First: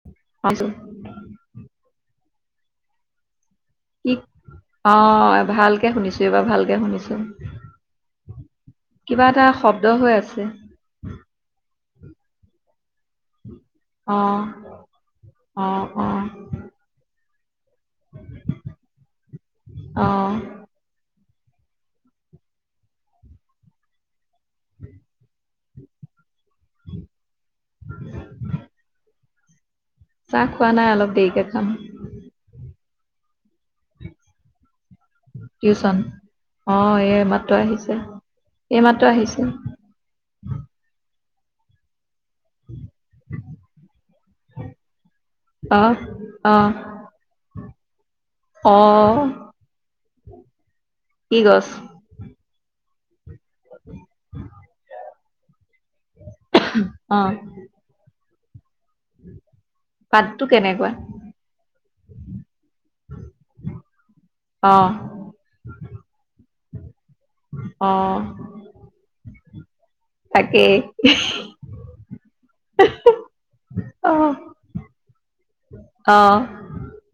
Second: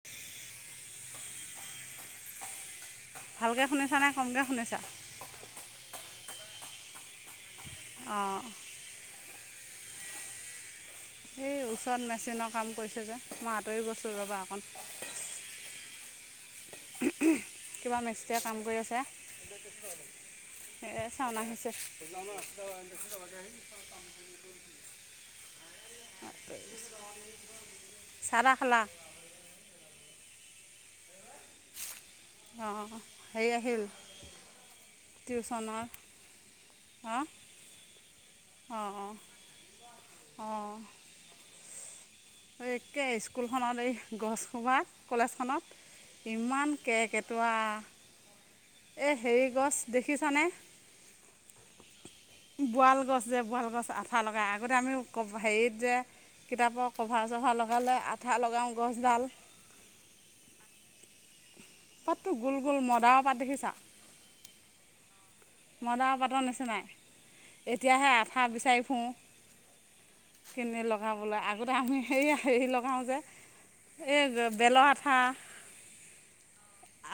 [unintelligible] [inaudible] ভালকে শুনিছা কি অ', ভালকে শুনিছো এইবাৰ ভালকে শুনিছো। অ'। কিবা এটা শব্দ হৈ আছে। এই ওচৰত মেচিনৰ কাম কৰিছে যে, মই আঁতৰি গৈছোঁ অ' ৰ'বা অকণ। অ', অ'। কিবা মিস্ত্ৰীয়ে কাম অ' কৰি আছে। [unintelligible] চাওন আহিছে। [inaudible] চাহ তাহ খালা। চাহ খোৱা নাই, অলপ দেৰিকে খাম। অ', হেৰি আহিল। টিউশ্যনৰ টিউচন, অ', অঁ এই মাত্ৰ আহিছে- এই মাত্ৰ আহিছে। অ'। এই কে স্কুলখনত এই গছসোপা, কলেজখনত। অ' অ' কিমান কেৰ্কেটুৱা। এ অ' হেৰি গছ দেখিছানে, কি গছ বোৱাল গছ। যে বোৱাল গছ আঠা লগাই আগতে আমি হেৰিত যে কিতাপৰ কভাৰ অ' চভাৰ লগ গাই লৈ আঠা লগাওঁ গছডাল। পাতটো কেনেকুৱা। পাতটো গোল- গোল, মদাৰৰ পাত দেখিছা। অ'। মদাৰৰ পাতৰ নিচিনাই, এতিয়াহে অ' আঠা বিচাৰি ফুৰো। তাকেই কেনে লগাবলৈ, আগতে আমি সেইয়া হেৰি লগাওঁ যে। এই অ' যে বেলৰ আঠা। অ'।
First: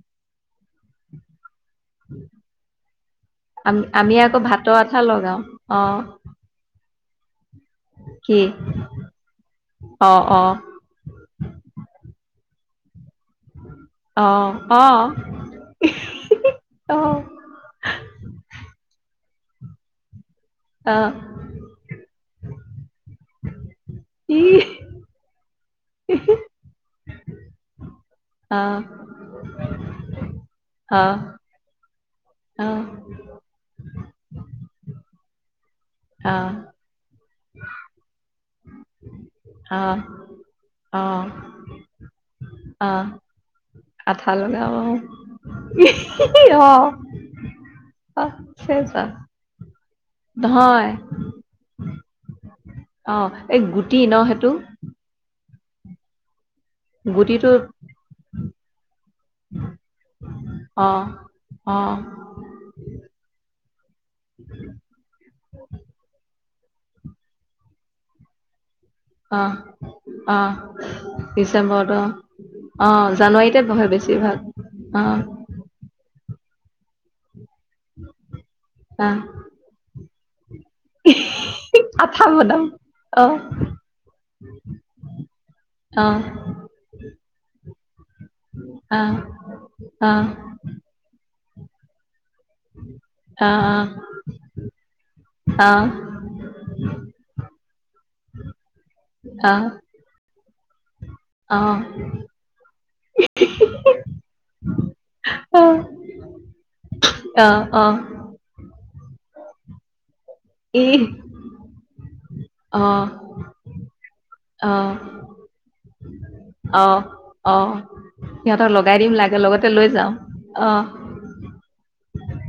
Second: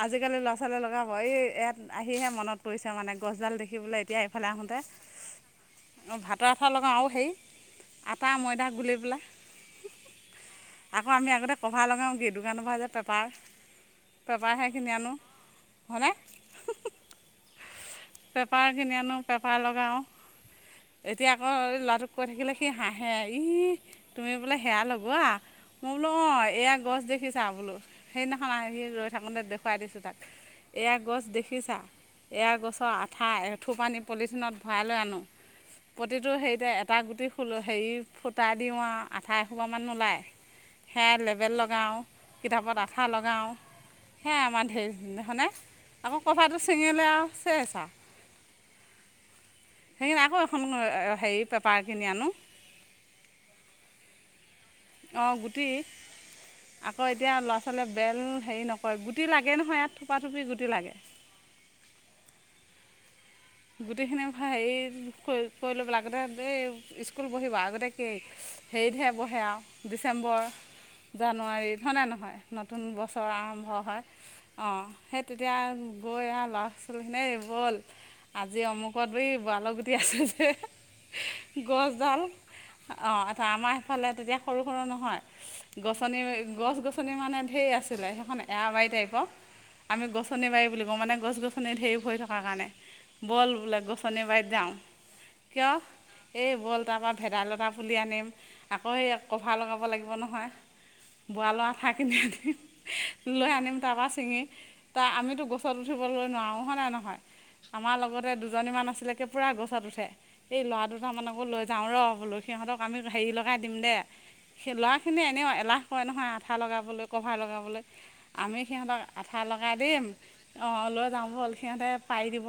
আজিকালি ল'ৰা ছোৱালী লগাব, এই ইয়াত আহিহে মনত পৰিছে মানে। এই ডাল আমি দেখিবলে আমি এতিয়া আকৌ এইফালে ভাতৰ আহোঁতে, আঠা লগাও অ' ভাতৰ আঠা লগাওঁ আও হেৰি। আটা কি ময়দা গুলি পেলাই। অ' অ' আকৌ আমি আগতে কভাৰ লগাওঁ কি, দোকানৰ পৰা যে পেঁপাৰ। অ' পেপাৰ হে কিনি অ' আনো, হয়নে। অ'। পেঁপাৰ কিনি আনো, পেঁপাৰ লগাওঁ, অ' এতিয়া অ', এই ল'ৰাটোক কৈ থাকিলে সি হাঁহে, ই তুমি বোলে হেয়া লগোৱা, মই বোলো অ', এয়া গছ দেখিছা বোলো। সেইদিনাখন আহি ৰৈ থাকোতে দেখুৱাই দিছো তাক। এয়া গছ দেখিছা, এয়া গছৰ আঠ আঠা, এথুপানী পলিথিনত ভৰাই লৈ আনোঁ, প্ৰতিটো হেৰিতে আঠা এ আটা গুটি ফুলো হেৰি ফুটাই দিওঁ আৰু আঠাই এশোপামান ওলায়। সেয়া লেবেল লগাওঁ, কিতাপত আঠা লগাওঁ। সেয়াই আমাৰ [unintelligible] লগাব সেইদিনাখনে, আকৌ কপাহটো অ ছিঙিলে আৰু চেচ আৰু। [unintelligible] [unintelligible] আকৌ এখন নহয় হেৰি পেপাৰ কিনি আনো। অ', এই গুটি ন সেইটো। অ', গুটি। আকৌ এতিয়া গুটিটো ল'ৰা ছোৱালীয়ে বেল হেৰি নকয়, গুটি লাগে নহয় ইয়াত থোপাথোপি গুটি অ লাগে। অ'। গোটেইখিনি হেৰি কৰি লৈ পেলাই আগতে এই স্কুল বহিব আগতে কি হেৰিতহে বহে অ আও, অ ডিচেম্বৰ। জানুৱাৰীত ডিচেম্বৰত অ হয়নে নহয়, নতুন অ বছৰ জানুৱাৰীতে আৰম্ভ বহে হয়, বেছিভাগ অ', সেই তে তেতিয়া গৈ আও ল'ৰা ছোৱালীখনে এই ব'ল আজি অ আমুকত এই বৰালৰ গুটি আছে যে, গছডাল। আঠা বনাম অ', [unintelligible] আমাৰ সিফালে তেতিয়া সৰু- সৰু নহয়। অ গছনি গছ-গছনি মানে ঢ়েৰ আছিলে, সেইখন এৰাবাৰী অ অ টাইপৰ। আমি অ অ গছনি অ বাৰী বুলি কওঁ, মানে গছ- গছনি ধেৰ ভৰি থকাৰ কাৰণে। অ ব'ল বোলে গছনি বাৰীত যাওঁ। অ'। সেই ব'ল তাৰ পৰা ভেদাইলতা পুলি আনিম। আকৌ এই কভাৰ লগাব লাগিব নহয়, বৰালৰ আঠাখিনি আনি। লৈ আনিম তাৰপৰা ছিঙি, তাৰ আমিতো গছত উঠিবগৈ নোৱাৰোঁ, হয় নে নহয়। অ অ অ আমাৰ লগতে দুজনীমান আছিলে কে পোৰা গছত উঠে। এই ই ল'ৰা দুটামানকো লৈ যাওঁ ৰ, সিহঁতক আমি অ', হেৰি লগাই দিম দে। সেই অ', ল'ৰাখিনিয়ে এনেও এলাহ কৰে নহয়, আঠা অ', লগাবলৈ কভাৰ অ', লগাবলে। আমি লগাই সিহঁতক দিম লাগে আঠা লগতে লগাই লৈ দিম, যাম। অ', লৈ যাওঁ ব'ল সিহঁতে পাৰি দিব।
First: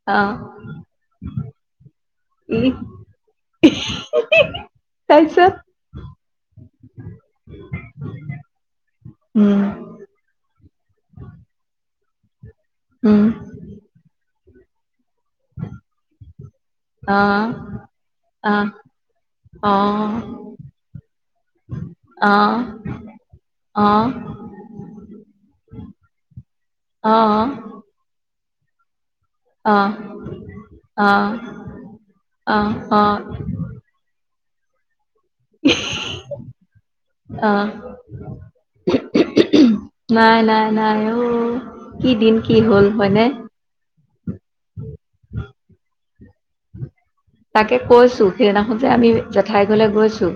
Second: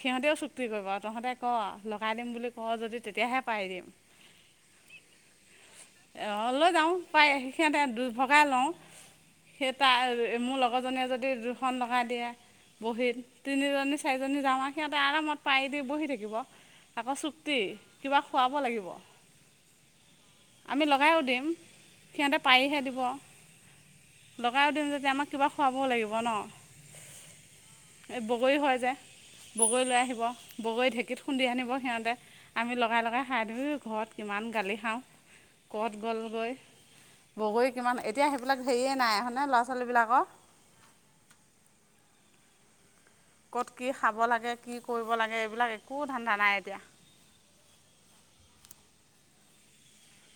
সিহঁতেও অ', চুক্তি কৰিব আও তহঁতে ক। লগাই দিম বুলি ই ক যদি, তেতিয়াহে পাৰি দিম। তাৰপিছত। অ', লৈ যাওঁ পাই, সিহঁতে দুই ভগাই লওঁ। উম, সেই তাইৰ মোৰ লগ লগৰজনীয়ে যদি দুখন লগাই দিয়ে, বহীত, উম, তিনিজনী চাৰিজনী যাওঁ আৰু সিহঁতে আৰামত পাৰি দি বহি থাকিব, আকৌ অ', চুক্তি কিবা খুৱাব অ', লাগিব। অ'। আমি লগায়ো দিম, সিহঁতে অ', পাৰিহে দিব। অ'। লগাইও দিম যদি আমাক কিবা খোৱাবও লাগিব ন। অ', এই বগৰী হয় যে। বগৰী লৈ আহিব, বগৰী ঢেঁকীত অ', খুন্দি আনিব সিহঁতে, অ', আমি লগাই-লগাই খাই ধৰি ঘৰত কিমান গালি খাওঁ। ক'ত গ'লগৈ? অ', বগৰী কিমান এতিয়া সেইবিলাক হেৰিয়ে নাই হয়নে ল'ৰা-ছোৱালীবিলাকৰ? নাই, নাই অ। কি দিন কি হ'ল, হয়নে? ক'ত কি খাব লাগে, কি কৰিব লাগে এইবিলাক একো ধান্দা নাই এতিয়া। তাকে কৈছো সেইদিনাখন যে আমি জেঠাই ঘৰলে গৈছো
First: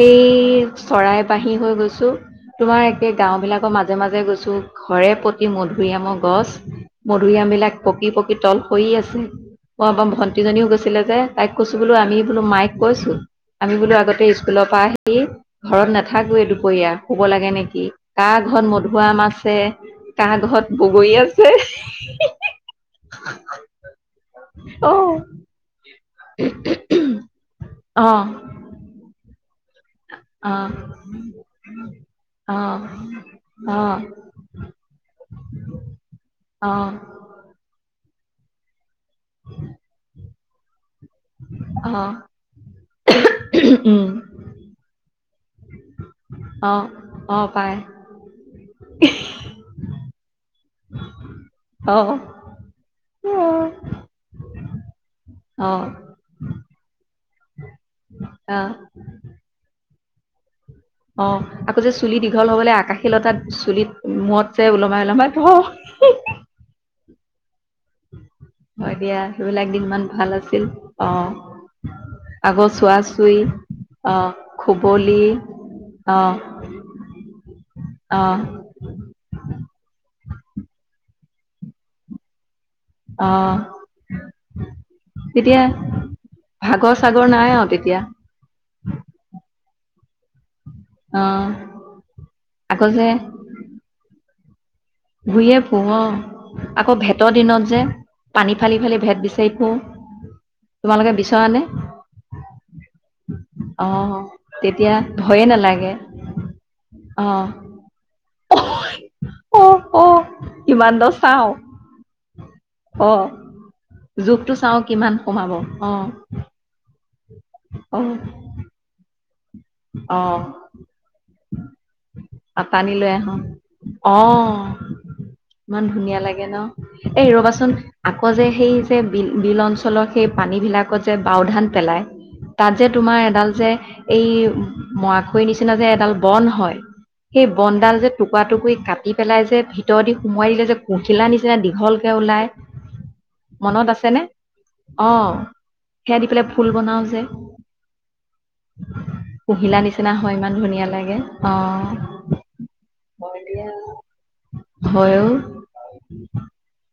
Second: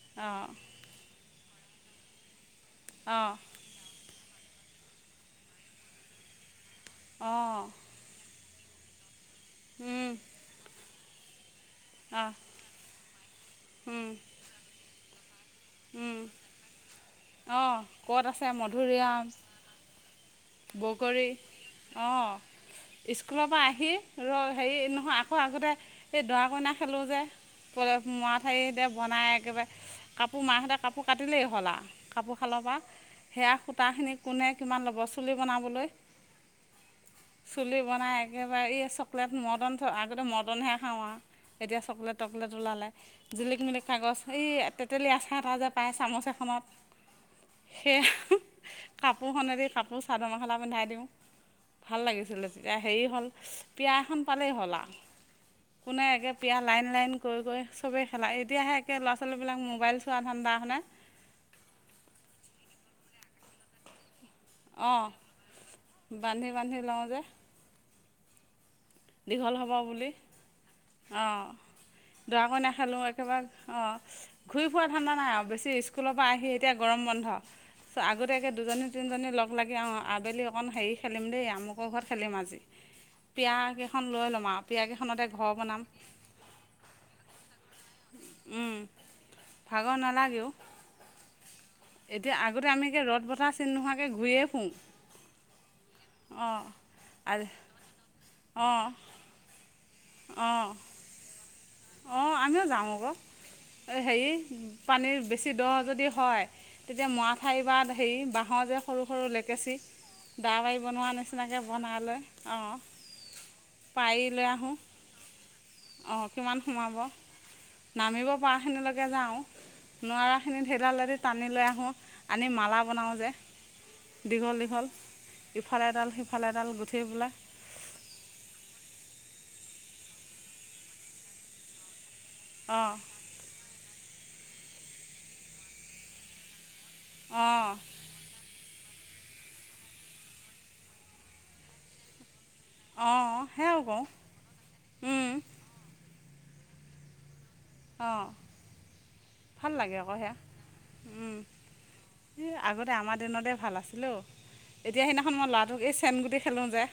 সেই অঁ চৰাই বাহী হৈ গৈছো, তোমাৰ একে অঁ গাঁও বিলাকৰ মাজে মাজে গৈছো। ঘৰে প্ৰতি মধুৰিআমৰ গছ, অঁ মধুৰিআমবিলাক পকি পকি তল সৰি আছে। [unintelligible] ভণ্টিজনীও গৈছিলে যে, তাইক কৈছো বোলো আমি বোলো মাইক কৈছো। আমি বোলো আগতে স্কুলৰ পৰা আহি ঘৰত অঁ নাথাকোৱে দুপৰীয়া। শুব লাগে নে অঁ কি, ক'ত কা আছে ঘৰত মধুআম মধুৰিআম আছে কাৰ ঘৰত বগৰী, আছে অ। স্কুলৰ পৰা আহি ৰ হেৰি অ নহয় আকৌ আগতে সেই দৰা কইনা খেলো যে। অ [unintelligible] মআ ঠাই দি বনাই একেবাৰে কাপোৰ অ মাহঁতে কাপোৰ কাটিলেই হ'ল আ কাপোৰ অ শালৰ পা। সেয়া সূতাখিনি অ কোনে কিমান ল'ব চুলি বনাবলৈ। চুলি বনাই একেবাৰে এই চকলেট মৰ্টন আগতে মৰ্টনহে খাওঁ আ। এতিয়া অ অ চকলেট-টকলেট ওলালে। জিলিক-মিলিক উম উম কাগজ, এই তেতেলী আচাৰ এটা যে পায় চামুচ অ এখনত। অ পাই সে কাপোৰখনেদি কাপোৰ চাদৰ-মেখলা পিন্ধাই দিওঁ। অ ভাল লাগিছিলে তেতিয়া। হেই হ'ল পিয়া খন পালেই হ'ল আ, অ অ কোনে একে পিয়া লাইন লাইন কৰি কৰি চবেই খেলা। এতিয়াহে একে ল'ৰা লৰা-ছোৱালীবিলাক মোবাইল চোৱা ধাণ্ডা, হয়নে? অ আকৌ যে চুলি দীঘল হ'বলে আকাশীলতাত চুলিত মূৰত যে ওলমাই অঁ ওলমাই থওঁ [unintelligible] বান্ধি বান্ধি লওঁ যে। হয় দিয়া দীঘল সেইবিলাক হ'ব দিন ইমান বুলি, ভাল আছিল অ। আগৰ দৰা-কইনা চোৱা খেলো চুই একেবাৰে। অ আহ ঘূৰি-ফুৰা ধাণ্ডা খুবলি নাই আও বেছি স্কুলৰ পৰা আহ আহি তিয়া গৰম বন্ধ চ আহ আগতীয়াকে দুজনী তিনজনী লগ লাগি অ আবেলি অকণ হেই খেলিম দেই, আমুকৰ ঘৰত খেলিম আজি। অ। পিয়াকেইখন লৈ ল'ম আৰু পিয়াকেইখনতে ঘৰ তেতিয়া বনাম ভাগৰ চাগৰ নাই আও তেতিয়া। উম, ভাগৰ নালাগেও। অ এতিয়া আগতে আকৌ আমি একে যে ৰ'দ, বতাহ চিন নোহোৱাকে ঘূৰিয়ে ফুউ। ঘূৰিয়ে ফুউ অ, আকৌ ভেটৰ আজি দিনত যে পানী ফালি ফালি ভেঁট বিচাই ফুউ। অ। তোমালোকে বিচৰা নে? অ আমিও যাওঁ আক'। এ অহ হেৰি তেতিয়া পানী ভয়ে বেছি দ নালাগে যদি হয়, তেতিয়া মআ অহ ঠাই বা হেৰি বাঁহৰ যে সৰু সৰু অ লেকেচি অ দা বাৰী কিমান দ বনোৱা চাও নিচিনাকে বনাই লয়, অ। অ, জোখটো চাওঁ কিমান সোমাব, অ। মান সোমাব অ নামিব পৰা খিনিলৈকে যাওঁ। অ নোৱাৰাখিনিত সেইডালেদি টানি লৈ আহো, আনি মালা টানি লৈ বনাও যে। আহো অ, দীঘল দীঘল ইমান ইফালে এডাল ধুনীয়া লাগে সিফালে ন? এডাল গুঠি এই পেলাই ৰ'বাচোন আকৌ যে সেই যে বিল বিল অঞ্চলৰ সেই পানীবিলাকত যে বাও ধান পেলাই। তাত যে অঁ তোমাৰ এডাল যে এই মৰা খই নিচিনা যে এডাল বন হয়। সেই অঁ বনডাল যে টুকুৱা টুকুই কাটি পেলাই যে ভিতৰ দি সোমোৱাই দিলে যে পখিলা নিচিনা দীঘলকে ওলায়। অঁ সেয়াও মনত কৰোঁ আছেনে? অ উম, সেয়া দি পেলাই ফুল বনাও যে। অ। [inaudible] ঘিলা নিচিনা হয় ইমান ধুনীয়া লাগে, অ। ই আগতে আমাৰ দিনতে ভাল আছিলে ঔ। এতিয়া হয় সেইদিনাখন মই ল'ৰাটোক এই চেম গুটি খেলোঁ যে।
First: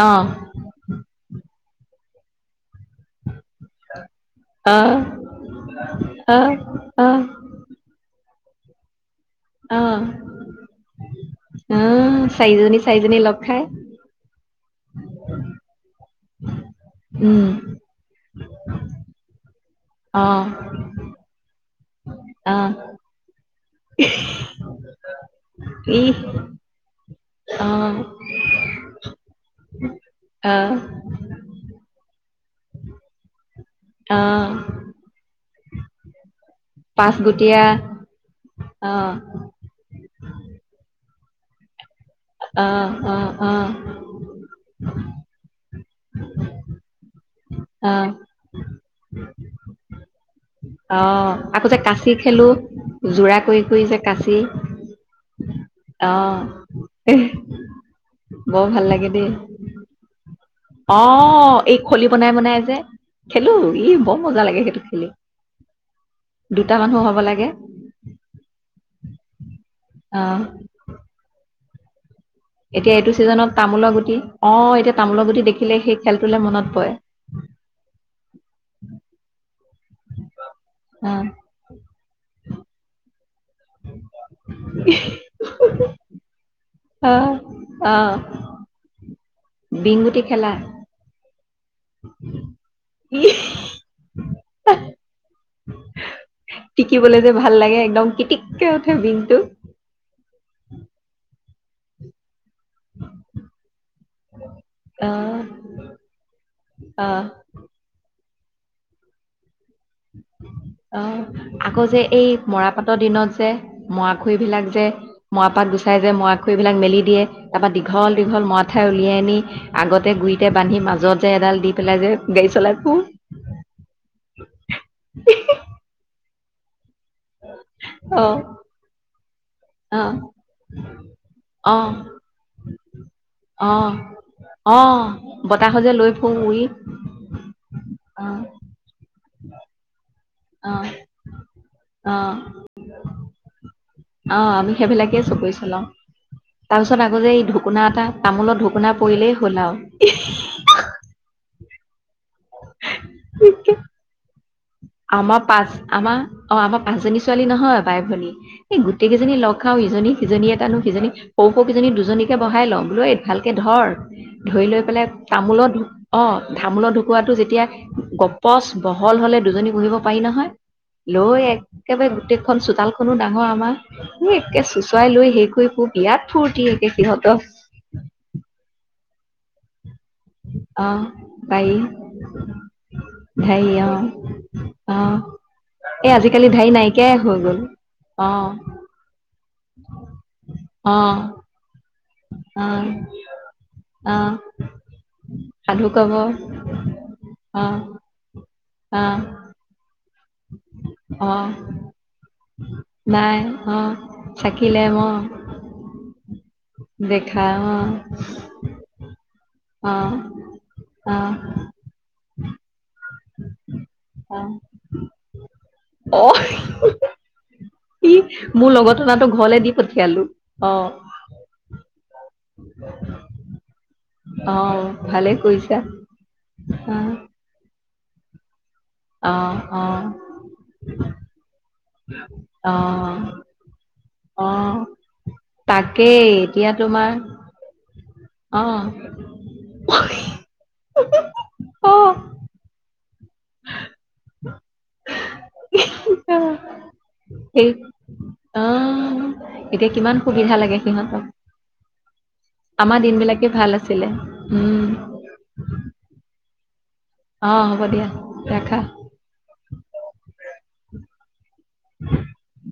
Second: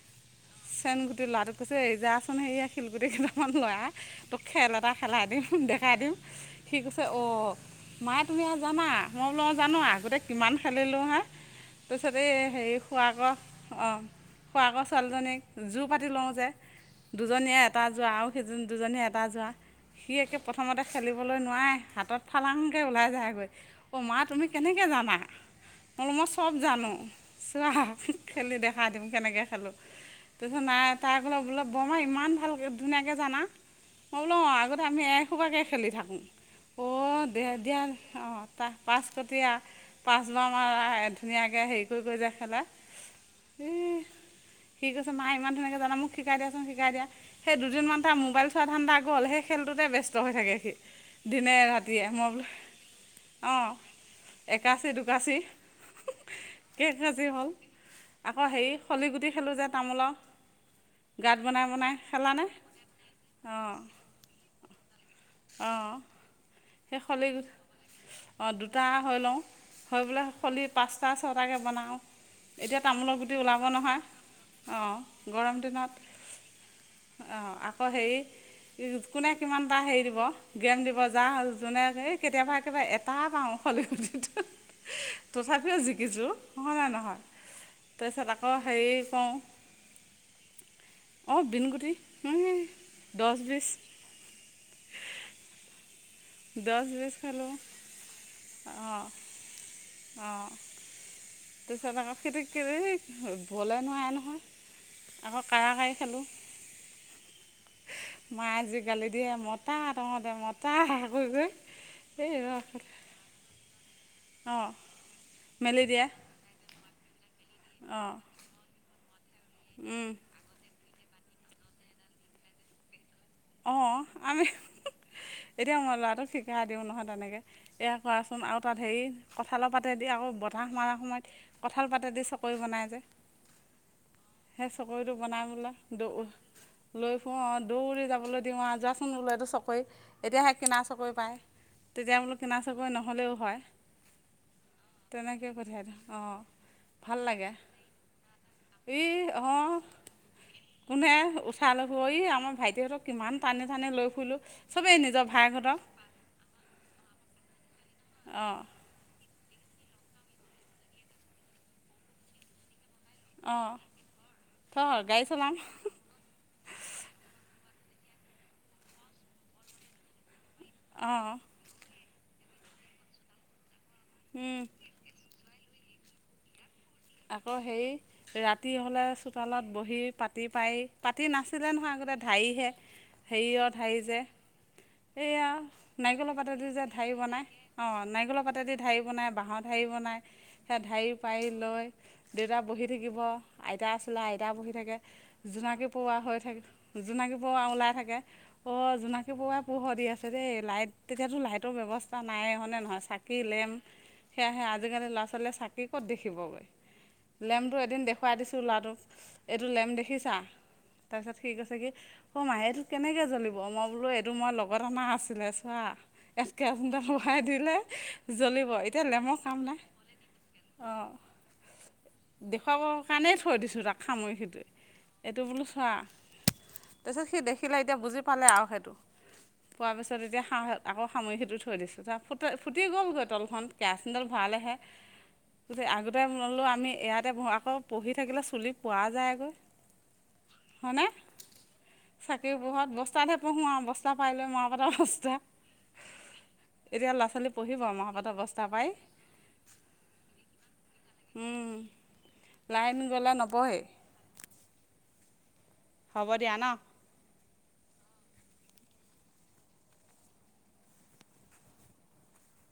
অ। চেন গুটি ল'ৰাটোক কৈছো এ যাচোন হেইয়া শিলগুটি কেইটামান লৈ আ। তোক অ', খেল এটা অ', খেলাই দিম, দেখাই দিম। সি কৈছে অ মাই তুমি এইয়া জানা? মই বোলো অ জানো, আগতে কিমান খেলিলোঁ হা। উম, তাৰপিছতে এ হেৰি চাৰিজনী চাৰিজনী খোৱাকৰ লগ খাই অ খোৱাকৰ ছোৱালীজনীক জোৰ পাতি লওঁ যে উম, দুজনীয়ে এটা যোৱা আৰু সেই যোন দুজনী এটা যোৱা। সি একে অ', প্ৰথমতে খেলিব লৈ নোৱাৰে। হাতত অ', ফালাংকৈ ওলাই যায়গৈ। অ' মা তুমি কেনেকে জানা? ইহ, বোলো চব জানো। চোৱা অ', খেলি দেখা দিম কেনেকে খেলোঁ। তাপিছত অ', নাই। তাই ক'লে বোলে বৰমা ইমান ভালকে ধুনীয়াকে জানা। মই বোলো অ আগতে আমি এসোপাকে খেলি থাকোঁ। অ [unintelligible] পাঁচগুটীয়া অ তা অ', পাঁচকটীয়া পাঁচবাৰ [unintelligible] ধুনীয়াকে হেৰি কৰি কৰি যে খেলে। অ', অ', অ', এই সি কৈছে মা ইমান ধুনীয়াকে জানা মোক শিকাই দিয়াচোন, শিকাই দিয়া। সেই দুদিনমান অ', তাৰ মোবাইল চোৱা ধান্ডা গ'ল। সেই খেলটোতে ব্যস্ত হৈ থাকে সি। অ দিনে আকৌ যে ৰাতিয়ে কাঁচি মই বোলো খেলো, যোৰা কৰি কৰি যে কাঁচি কাচি দুকাচি অ এহ কেইকাচি হ'ল আকৌ হেই খলিগুটি খেলোঁ যে তামোলৰ। অ গাঁত বনাই এই খলি বনাই খেলানে বনাই যে খেলো। ই বৰ মজা লাগে সেইটো খেলি। অ। দুটা মানুহ সেই হ'ব খলি, লাগে অ দুটা হৈ লওঁ। হৈ অ পেলাই খলিত পাঁচটা, ছটাকে বনাওঁ। এতিয়া এইটো তামোলৰ গুটি ছিজনত ওলাব তামোলৰ নহয়। গুটি অ এতিয়া তামোলৰ গুটি গৰম দেখিলে দিনত সেই খেলটোলে মনত পৰে অ আকৌ হেই কোনে কিমানটা হেই দিব গেম দিব অ যা যোনেকেই কেতিয়াবা একেবাৰে এটা পাওঁ। খলি গুটিটো, তথাপিও জিকিছোঁ। হয় নে অ নহয়? অ তাৰপিছত আ অ হেই কও বিংগুটি খেলা? অ বিনগুটি [unintelligible] ই দছ, বিছ [unintelligible] দহ বিছ টিকিবলে যে খেলোঁ ভাল লাগে একদম কিটিককে উঠে বিনটো। অ, তাৰপাছত আকৌ সেইটো [unintelligible] বলে নোৱাৰে নহয়। অ আকৌ কাৰা কাৰি খেলোঁ। অ। মায়ে যি গালি দিয়ে মতা তহঁতে মতা। অ কৈ কৈ আকৌ যে এই মৰাপাটৰ দিনত যে মৰা খই অঁ বিলাক যে মৰাপাট মেলি গুচাই দিয়ে যে মৰাখৰিবিলাক মেলি দিয়ে তাৰপৰা অঁ দীঘল দীঘল মৰা ঠাই উলিয়াই আনি আগতে গুৰিতে বান্ধি মাজত যে এডাল দি পেলাই যে গাড়ী চলাই ফুও। অ, আমি এতিয়া মই ল'ৰাটোক শিক সেয়া দিওঁ নহয় তেনেকে এয়া অ কৰাচোন আৰু তাত হেই কঁঠালৰ অ পাতেদি আকৌ বতাহ মাৰা সময়ত কঁঠাল অ পাতেদি চকৰি বনাই যে। অ সে অ চকৰিটো বনাই বতাহত যে পেলাই লৈ ফুৰো উৰি দ লৈ ফু আ দৌৰি অ যাবলৈ দিওঁ আ যোৱাচোন বোলো এইটো চকই এতিয়াহে অ কিনা চকৰি পায়। অ তেতিয়া বোলো কিনা চকৰি নহ'লেও হয়। অ আমি সেইবিলাকে তেনেকৈ চকৰি পঠিয়াই চলাওঁ। দিওঁ অঁ তাৰ পিছত আক' ভাল যে এই লাগে ঢকুনা এটা, তামোলৰ ঢকুনা ই পৰিলেই হ'ল অঁ আও। কোনে উঠাই ল'ব? ই আমাৰ ভাইটিহঁতক কিমান টানি আৰু টানি লৈ ফুইলো। চবেই নিজৰ ভায়েকহতঁক আমা অ আমা পাঁচজনী ছোৱালী নহয় বাই, ভনী। অঁ এই গোট গোটেকেইজনী লগ খাও। ইজনী সিজনীয়ে টানো, সিজনী সৰু সৰুকেইজনী দুজনীকে বহাই লওঁ। বোলো অই ভালকে অঁ ধৰ। ধৰি থ লৈ পেলাই গাড়ী চলাম তামোলত ধ অ তামোলৰ ঢকুৱাটো যেতিয়া গপচ বহল হ'লে দুজনী বহিব পাৰি নহয়। অঁ লৈ একেবাৰে গোটেইখন চোতালখনো ডাঙৰ আমাৰ। ই একে চো চোচৰাই লৈ হেই কৰি ফুৰোঁ বিৰাট ফূৰ্তি। একে সিহঁতৰ আকৌ হেই ৰাতি হ'লে চোতালত বহি পা পাতি পাৰি অ পাতি নাছিলে বাৰী নহয় আগতে, ঢাৰিহে। হেৰিয়ৰ ঢাৰি যে অ এইয়া এই নাৰিকলৰ আজিকালি পাতেদি যে নাইকিয়াই ঢাৰি হৈ বনায়। গ'ল অ নাৰিকলৰ পাতেদি ঢাৰি বনায় বাঁহৰ ঢাৰি বনায় সেয়া ঢাৰি অ পাৰি লৈ দেউতা বহি অ থাকিব। আইতা আছিলে, অ', আইতা বহি থাকে। জোনাকী সাধু কব পউৱা হৈ থাকে, জোনাকী পউৱা অ', ওলাই থাকে। অ জোনাকী পউৱা পোহৰ দি আছে দেই। লাইট তেতিয়াতো অ', লাইটৰ ব্যৱস্থা নাই হয় নে নহয়, চাকি নাই লেম্প অ', সেয়াহে। চাকিলে ম আজি-কালি ল'-ছালীয়ে চাকি ক'ত দেখিবগৈ? দেখা লেম্পটো অ', এদিন দেখুৱাই দিছোঁ ল'ৰাটোক। এইটো লেম্প অ', দেখিছা? অ', তাৰপিছত সি কৈছে কি অ' মাই এইটো কেনেকে জ্বলিব? মই বোলো এইটো অ', মই লগত অনা আছিলে চা। অ', একে [unintelligible] বহাই দিলে ই মোৰ জ্বলিব। লগৰ এতিয়া টনাটো লেমৰ ঘৰলে কাম দি নাই। পঠিয়ালো অ। দেখুৱাবৰ কাৰণেই থৈ দিছোঁ তাক সামৰি সুতৰি। অ', ভালে এইটো বোলো কৰিছা চোৱা। অ', তাৰপিছত সি দেখিলে এতিয়া বুজি পালে আ সেইটো। অ। পোৱা অ', পিছত এতিয়া সা আকৌ সামই সুতই থৈ দিছোঁ। তাৰ ফু ফুটি অ', গ'লগৈ তলখন। কেয়াচিন তেল ভৰালেহে। অ', যে আগতে তাকেই বোলো এতিয়া আমি তোমাৰ ইয়াতে পঢ়ো। আকৌ পঢ়ি থাকিলে চুলি অ', পোৱা যায় আক'। হনে? অ', চাকিৰ পোহৰত বস্তাতহে পঢ়ো আ বস্তা পাৰি লৈ মৰাপাটৰ বস্তা। এতিয়া লছালী সেই পঢ়িব মৰাপাটৰ অ', বস্তা পাই? এতিয়া কিমান সুবিধা লাগে সিহঁতক। লাইন আমাৰ গ'লে দিনবিলাকে ভাল নপঢ়েই আছিলে। উম। হ'ব দিয়া ন? অ হ'ব দিয়া ৰাখা। [inaudible]